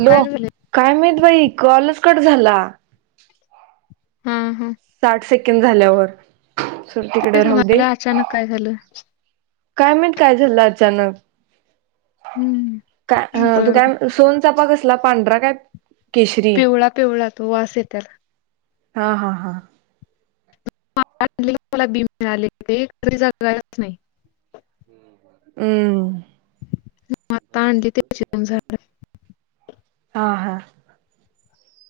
Hello काय झालंय काय माहित बाई कॉलच कट झाला. हा हा साठ सेकंड झाल्यावर. सोड तिकडे तेच राहू दे म्हणाला अचानक काय झालं. काय माहित काय झालं अचानक. हम्म काय ह तू बर बर काय सोनचापा कसला पांढरा काय केशरी पिवळा पिवळा तो वास आहे त्याला. हा हा हा मला बी मिळाले ते. एक पण जागलाच नाही. हम्म आता आणली ते दोन झाडे हा हा,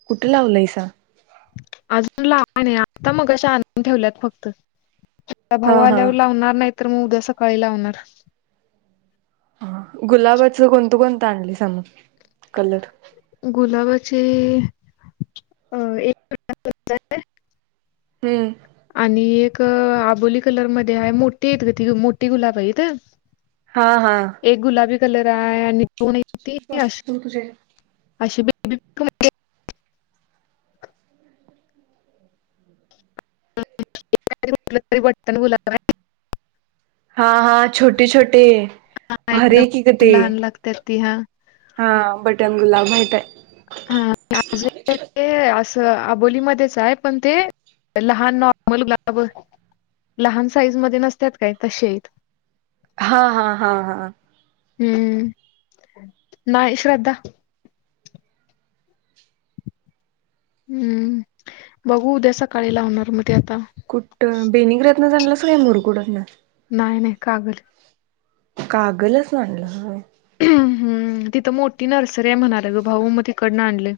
कुठे लावलंयस? अजून लावली नाही, आता मघाशी आणून ठेवल्यात फक्त, छोटा भाऊ हा हा आल्यावर लावणार, नाही तर मग उद्या सकाळी लावणार ह, गुलाबाचं कोणतं कोणतं आणली सामू कलर? गुलाबाचे अ एक [unintelligible] हम्म आणि एक आबोली कलर मध्ये आहे, मोठेत ग ते मोठीे गुलाब आहेत हा हा एक गुलाबी कलर आहे आणि बघ तू तुझे, अशीे बेबी म्हटलं तरी बटन गुलाब आहे, हा, हा, छोटे छोटे, हां, भारी की गं एकदम ते, लहान लागतात ती. हां. हा बटन गुलाब माहितय, हा, अजून ते ते असं आबोलीमध्येच आहे पण ते लहान नॉर्मल गुलाब लहान साईज मध्ये नसत्यात काय, तसेय हा हा हा हा हम्म, नाहीय श्रद्धा हम्म, बघू उद्या सकाळी लावणार मज कुठं बेनंगतन चलास काय मुरकुडतना नाहीय नाही कागल कागलच नालं हम्म, तिथं मोठी नर्सरी आहे म्हणाले ग भाऊ मग तिकडनं आणले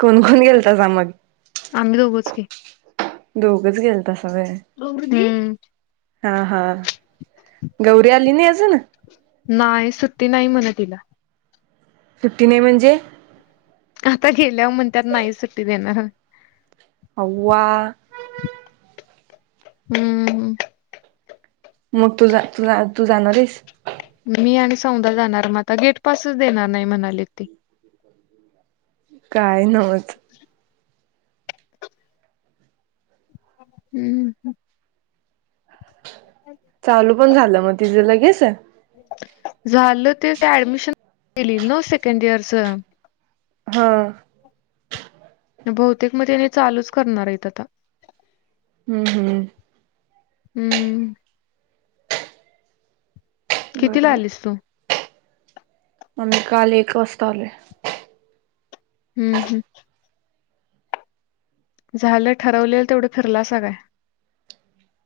कोण कोण गेलतासा मग आम्ही दोघंच की दोघच गेलतास वय हं, हा हा, गवरी आली नाही अजून नाही सुटती नाही म्हणे तिला सुट्टी नाही म्हणजे? आता गेल्यावर म्हणतत नाही सुट्टी देणार आवा, हम्म हम्म मग तू तू तू जाणार आहेस मी आणि सौंदा जाणार मग आता गेटपसच देणार नाही म्हणालीत ते काय नमस् हम्म ह चालू पण झालं मग तिच लगेस झालं तेच ऍडमिशन, गेली ना सेकंड इयरच हा बहुतेक मग तेनी चालूच करणार आहेत आता हम्म हम्म हम्म कितीला आलीस तू? उमं, काल एक वास्ता आले हम्म हम्म झालं? ठरवलेल तेवढं फिरलासा काय?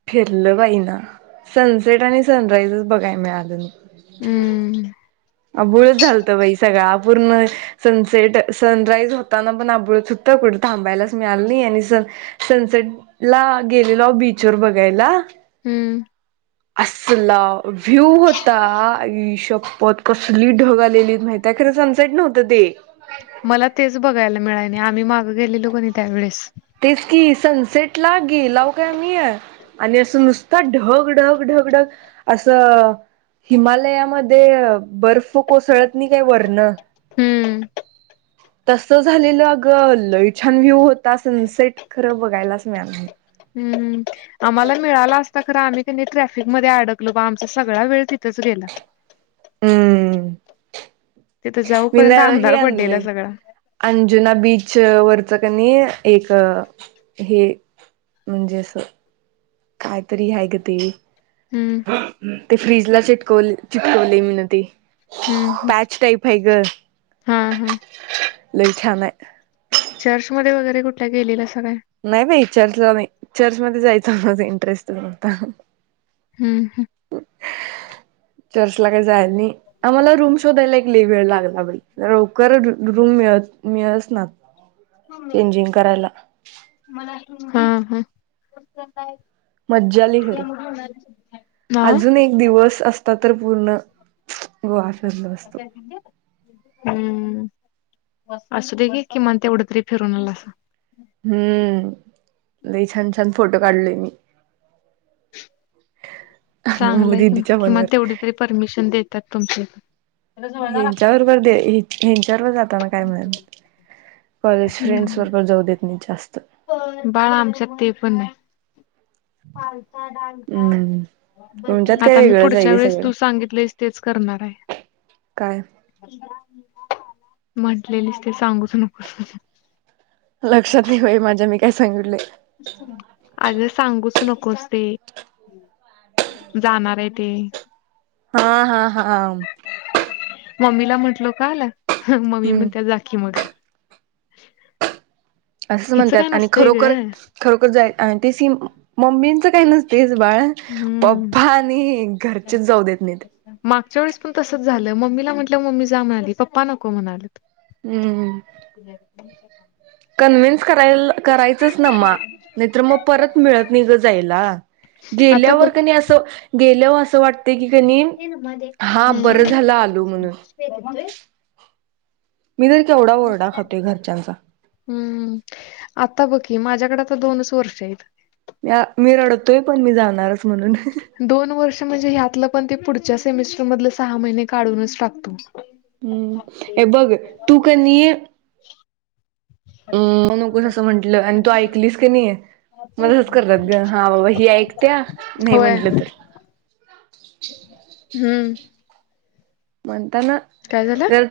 फिरलं बाई ना, सनसेट आणि सनरायजच बघाय मिळालं नाही हम्म अबुळच झालतं बाई सगळा, अपूर्ण सनसेट, सनराईज होताना पण आबुळच होटत कुठे थांबायलाच मिळाल नाही आणि स सनसेट ला गेलेलो बीच वर बघायला. हम्म. असला व्ह्यू होता आईशप्पत. कसली ढग आलेली माहिती खरं सनसेट नव्हतं ते. मला तेच बघायला मिळाय नाया आम्ही मागं गेलेलोकणी त्यावेेळेस. तेच कि सनसेट ला गेलव काय मी या आणि असं नुसत ढग -ढग- ढग. ढग असं. हिमालयामध्ये बर्फ कोसळत नाही काय वरण हम्म. तस झालेलं अग! लई छान व्ह्यू होता. सनसेट खरं बघायलाच मिळाल नाय. हम्म आम्हाला मिळाला अस त खर आम्ही कनी ट्रॅफिक मध्ये अडकलो बा आमचा सगळा वेळ तिथंच गेला. हम्म. तिथं मीना जाऊपर्यंत हे अंधार पडलेला आणलंय सगळा अंजुना बीच वर कनी एक हे म्हणजे अस कायतरी हाय ग ते. हम्म ते फ्रीजला चिटकवले चिटकवले मी न ते. हम्म हम्म पॅच टाईप हाय ग हा हा लय छानाय. चर्चमध्येध्ये वगैरे कुठल्या गेलेल्या. नाही बाई चर्चला नाही चर्चमध्येध्ये जायचं माझा इंटरेस्ट न्हवता. हम्म हम्म. चर्चला काही जायल नाही आम्हाला रूम शोधायला एक लई वेळ लागला बाई लवकर रूम मिळत मिळसना चेंजिंग करायला. ह हम्म. मज्जा आली खर हा अजून एक दिवस असता तर पूर्ण. गोवा फिरलो असतो हम्म. असुदे की किमान तेवढं तरी फिरून आलासा. हम्म लई छान छान फोटो काढलोय मी. चांगलाय कि म दिदीच्या किंमान फोनवर तेवढी तरी परमिशन देत्यात तुमचे. हेच्या बरोबर दे हेंच्या बरोबर जाताना काय नाय. कॉलेज फ्रेंड्स बरोबर जाऊ देत नाही जास्त. बाळा आमच्यात ते पण नाही. पलता हम्म तुमच्यात डालका. आता काय मी वेगळंच आहे पुढच्या गे वेळेस सगळं तू सांगितलंस तेच करणारे. काय म्हटलेलीस ते सांगूच नकोस. लक्षात नाही बाई माझ्या मी काय सांगितलोय. कस ते जाणार आहे ते. हा हा हा. मम्मीला म्हटलो काल, मम्मी हम्म म्हणत्या जाकी मग. [inaudible] असंच हिचं काय म्हणतात आणि नसतंय ग खरोखर खरोखर जाय ते सी मम्मींच काही नसतय. बाळ हम्म. पप्पा आणि घरचेच जाऊ देत नाहीत. मागच्या वेळेस पण तसंच झालं मम्मीला म्हटलं मम्मी जा म्हणाली पप्पा नको म्हणालेत. हम्म. कन्व्हिन्स कराय करायचंस ना म नाहीतर मग परत मिळत नाही ग जायला. आता गेल्यावर बघ कनी असं गेल्यावर अस बरं झालं हम्म आलो म्हणून [unintelligible] मी तर केवढा ओरडा खातोय घरच्यांचा. हम्म. आता बघ की माझ्याकड दोनच वर्षयेत. मी आ मी रडतोय पण मी जाणारच म्हणून. दोन वर्ष म्हणजे ह्यातलं पण ते पुढच्या सेमेस्टर मधले सहा महिने काढूनच टाकतो. हम्म हे बघ तू काणी अं नको तसं म्हंटलं आणि तू ऐकलीस कनी मलाच करतात ग हा बाबा ही ऐकत्या नाही म्हंटलं तर. हम् म्हणता ना काय झालं जर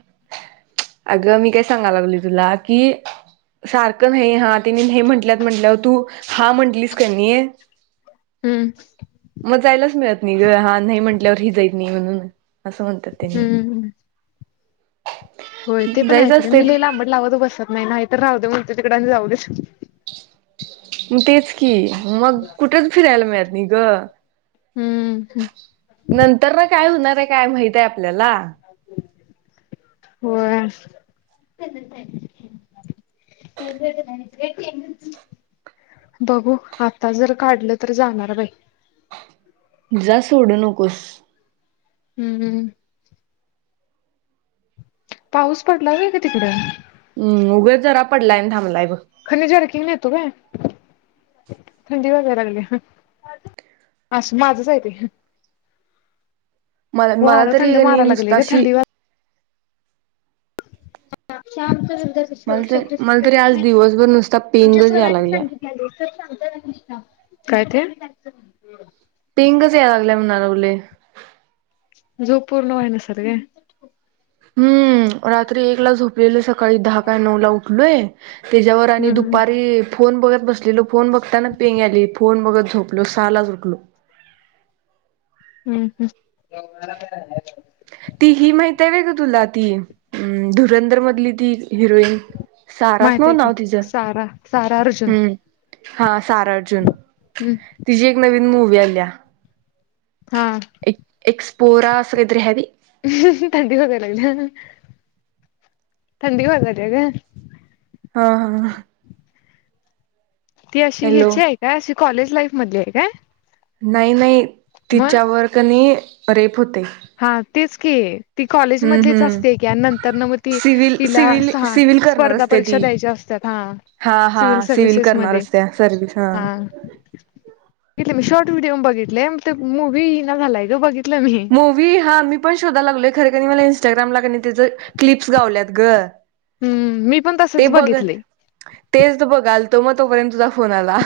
अगं मी काय सांगाय लागलोय तुला कि सारखं नाही हा तिने नाही म्हंटल्यात म्हंटल्यावर तू हा म्हटलीस कनी हम्म. मग जायलाच मिळत नाही ग हा नाही म्हटल्यावर हि जाईत नाही म्हणून. असं म्हणतात तेनी. हम्म होय ते पण हाय खरं मी लय लांबड लावत बसत नाय नाही तर राहूदे [unintelligible] जाऊ देच. म तेच की मग कुठेच फिरायला मिळत नाई ग. हम्म नंतर न काय हूणार हाय काय माहित हाय आपल्याला? होय. [inaudible] बघू आता जर काढलं तर जाणार बाई. जा सोडू नकोस. हम्म हं. पाऊस पडला व्हय ग तिकड? हम्म उगच जरा पडलाय नं थांबलाय बघ. खनी जर्किंग नेतो काय थंडी वाजाय लागल्या. आस माझच हाय ते. मला मला व्हार तरी थंड कणी माराय लागलय ग नुसताशी थंडी वा शमच घर मला तर मला तरी आज दिवसभर नुसता पेंगच याय लागल्या. काय ते? पेंगच याय लागल्या म्हणाय लागलोय. झो पूर्ण व्हय नसल गं. हम्म रात्री एक ला झोपलेलं सकाळी दहा काय नऊ ला उठलोय तेच्यावर आणि हम्म दुपारी फोन बगत बसलेलो फोन बघताना पेंग आली फोन बगत झोपलो सालाच उठलो. हम्म हं. ती हि माहित हाय व्ह तुला ती अ धुरंधर मधली ती हिरोईन सारच माहित न्हव आहे की नाव तिचं सारा सारा अर्जुन हम्म. हा सारा अर्जुन हम्म तिची एक नवीन मूवी आल्या. हा. पोरा अस काहीतरी हाय बाई. थंडी [unintelligible] थंडी वाजायल्या ग. हा हा. ती अशी हॅलो ह्याची हाय काय अशी कॉलेज लाईफ मधली हाय काय? नाही नाही मग तिच्यावर कनी रेप होतय. हा तेच की. ती कॉलेज मधलीच हम्म असते की नंतर ना मग ती सिव्हल तिला सिव्हल सा सिव्हल करणार स्पर्धा असते परीक्षा ती द्यायच्या असतात. हा हा हा सिव्हल सर्व्हिसेस करणार मध्ये असत्या सर्विस हा. लेट मी शॉर्ट व्हिडिओ बघितले ते मूवी ई ना झालाय ग बघितलं मी. मूवी हा मी पणं शोध लागलोय खरे का मला इंस्टाग्रामवर की त्यांच्या क्लिप्स गावल्यात गं हम्म मी पण ते तसच बघ बघितले तेच तू बघालतो मंग तोंपर्यंत तुझा फोन आला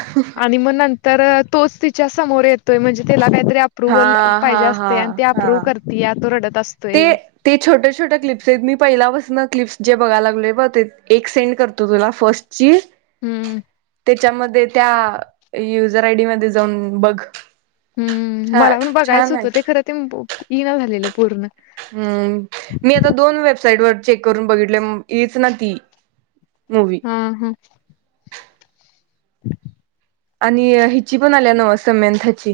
आणि मंग नंतर तोंच तिच्या समोर येतोय म्हणजे त्याला काय. ते हा अपूर्वल हा पाहिजे असतें हा हाय. ते अपूर्वल हा करतीया तो रडत. असतोय ते छोट्या छोट्या क्लिप्सी मी पहिल्यापासून क्लिप्स जे बघालागलोय ते पा ते एक सेंड करतो तुला फर्स्टची हम्म यांच्यामध्ये त्या युझर आयडी मध्ये जाऊन बघ. हम्म छ मला पणं बघायचं छान आहे होतं ते खरं ते ईना झालेलं पूर्ण हम्म मी आता दोन वेब साईड वर चेक करून बघितल येईच ना ती मूवी हा हमं [inaudible] आणि हिची पणं आल्या नव समेंथाची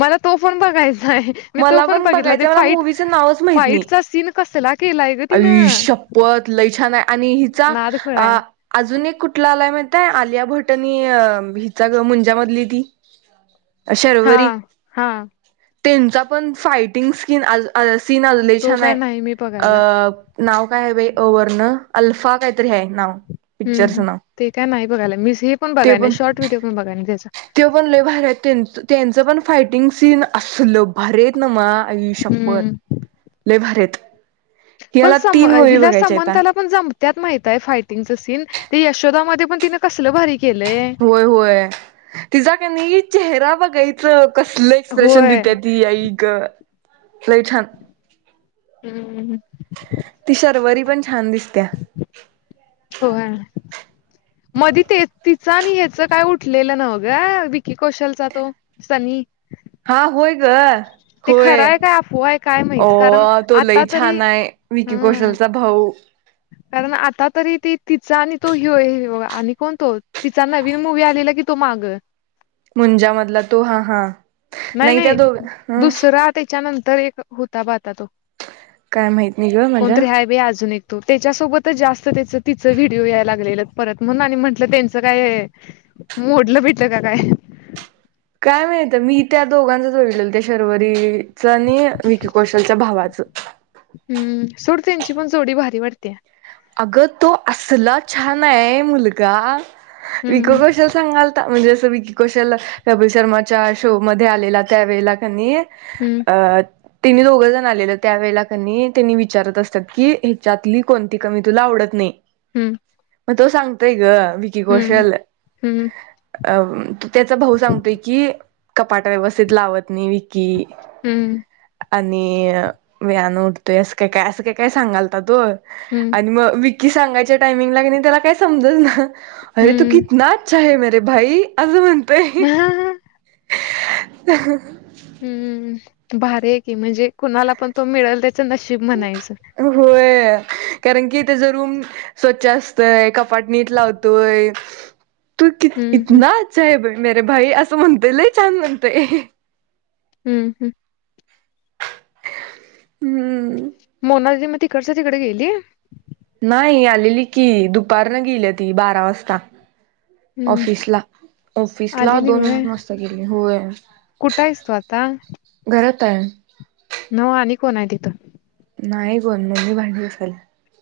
मला तो फोन बघायचा नाही मी तो मला पणं पण बघितला ते बघायचं मला फाईट मूवीचं नावच माहित नाही फाईटचा सीन कसला केलाय ग तिनं पत लयछान आणि हिचा नाद खुळाय अजून एक कुठला आला आहे. माहित आहे का. काय, आलिया भटनी हिच्या मुंज्यामधली ती हा शर्वरी हा त्यांचा पणं फायटिंग स्किन सीन लेय तो छान काय आहे नाही मी बघायला नाव काय बाई अवर्ण अल्फा कांहीतरी आहे नावं हं, हं. पिक्चरसन ते काय नाही बघायला. मी हे पण ते बघाय नाही. शॉर्ट पणं व्हिडिओ पण बघाय नाही त्याचा. ते पणं लय भारी आहे त्याच त्यांचं पण फायटिंग सीन असलं भारी आहे ना मा आई शप्पथ हं. लय भारी आहेत पणं याला सम तीन मूवी हिला बघायच्या आता समताला पणं जमत्याचा माहित आहे फायटिंगच सीन ते यशोदामध्ये मण तीने कसलं भारी केलंय. होय, होय, तिचा काय नाहीं चेहरा बघायचं कसल एक्सप्रेशन होय. देते ती आई गं लंय छान हम्म पणं छान दिसत्याय हो मध्ये तिचं आणि ह्यांचं काय उठलेलं नवं गं विक्री कौशलचा तो सनी हा होय, ग ते होय, खरं आहे काय अफवा आहे काय माहित. कारण अव तो लई आता तरी छान आहे विक्री कौशलचा भाऊ कारणं आता तरी ती. तिचा आणि तो होईवये आणि कोण तो तिचा नवीन मुूवी् आलेला की तो मागं मुंजामधला तो हा हा नाही नाहीं त्या नाही दोघ ह दुसरा त्यांच्यानंतर एक होता बग आता तो काय माहित नाही ग माझ्या कोणतरी आहे बाई अजून एक तो त्यांच्यासोबतच जास्तं त्या तिचं व्हिडिओ यायला लागलेलं परत मग आणि म्हंटलं त्यांचं काय मोडलं बीडलकी काय. काय माहित मी त्या दोघांचच विडवलेलं त्या शर्वरी तीच आणि विक्री कौशलच्या भावाचं हम्म सोड त्यांची पणं जोडी भारी वाटतें या अग तो असला छान आहे मुलगा विकी हम्म कौशल संग आलता म्हणजे असं विक्री कौशल्य कपिल शर्माच्या शोमध्ये आलेला त्या वेळेला कणी हम्म अं तीनी दोघं जणं आलेले त्यावेेळेला कनी त्यांनीं विचारतं असतांत की ह्याच्यातली कोणती कमी तुला आवडतं नाहीं हम्म मंग तो सांगतोय ग विक्री हम्म कौशल हम्म अ त्याचा भाऊ सांगतोय की कपाट व्यवस्थित लावत नाही विकी हम्म आणि मी आणन उडतोय असं काय काय असं काय काय सांगालता तो हम्म आणि मग सांगाय टामिंग त्याला काय समज ना अे तू कितना अच्छा आहे ते भाई असं म्हणतय हम्म हम्म भारी की म्हणजे कुणाला पण तो मिळल चं नशीब म्हणायचं होय कारण की त्याचा रूम स्वच्छ असतय कपाट नीट लावतोय तू क हम्म हम्म इतना अच्छ आहे भाई मरे भाई असं म्हणतय लय छान म्हणतोय हम्म हम्म हम्म मोना दिदी मग तिकडच्या तिकडे गेली नाही आलेली की दुपारन गेली तीही बारा वाजता हम्म ऑफिस ला ऑफिस ला आलेली दोन होय वाजता गली हो कुठं आहेस तू घरात ता न आणि कोण आहे तिथं नाही कोण मगी भांडी असाल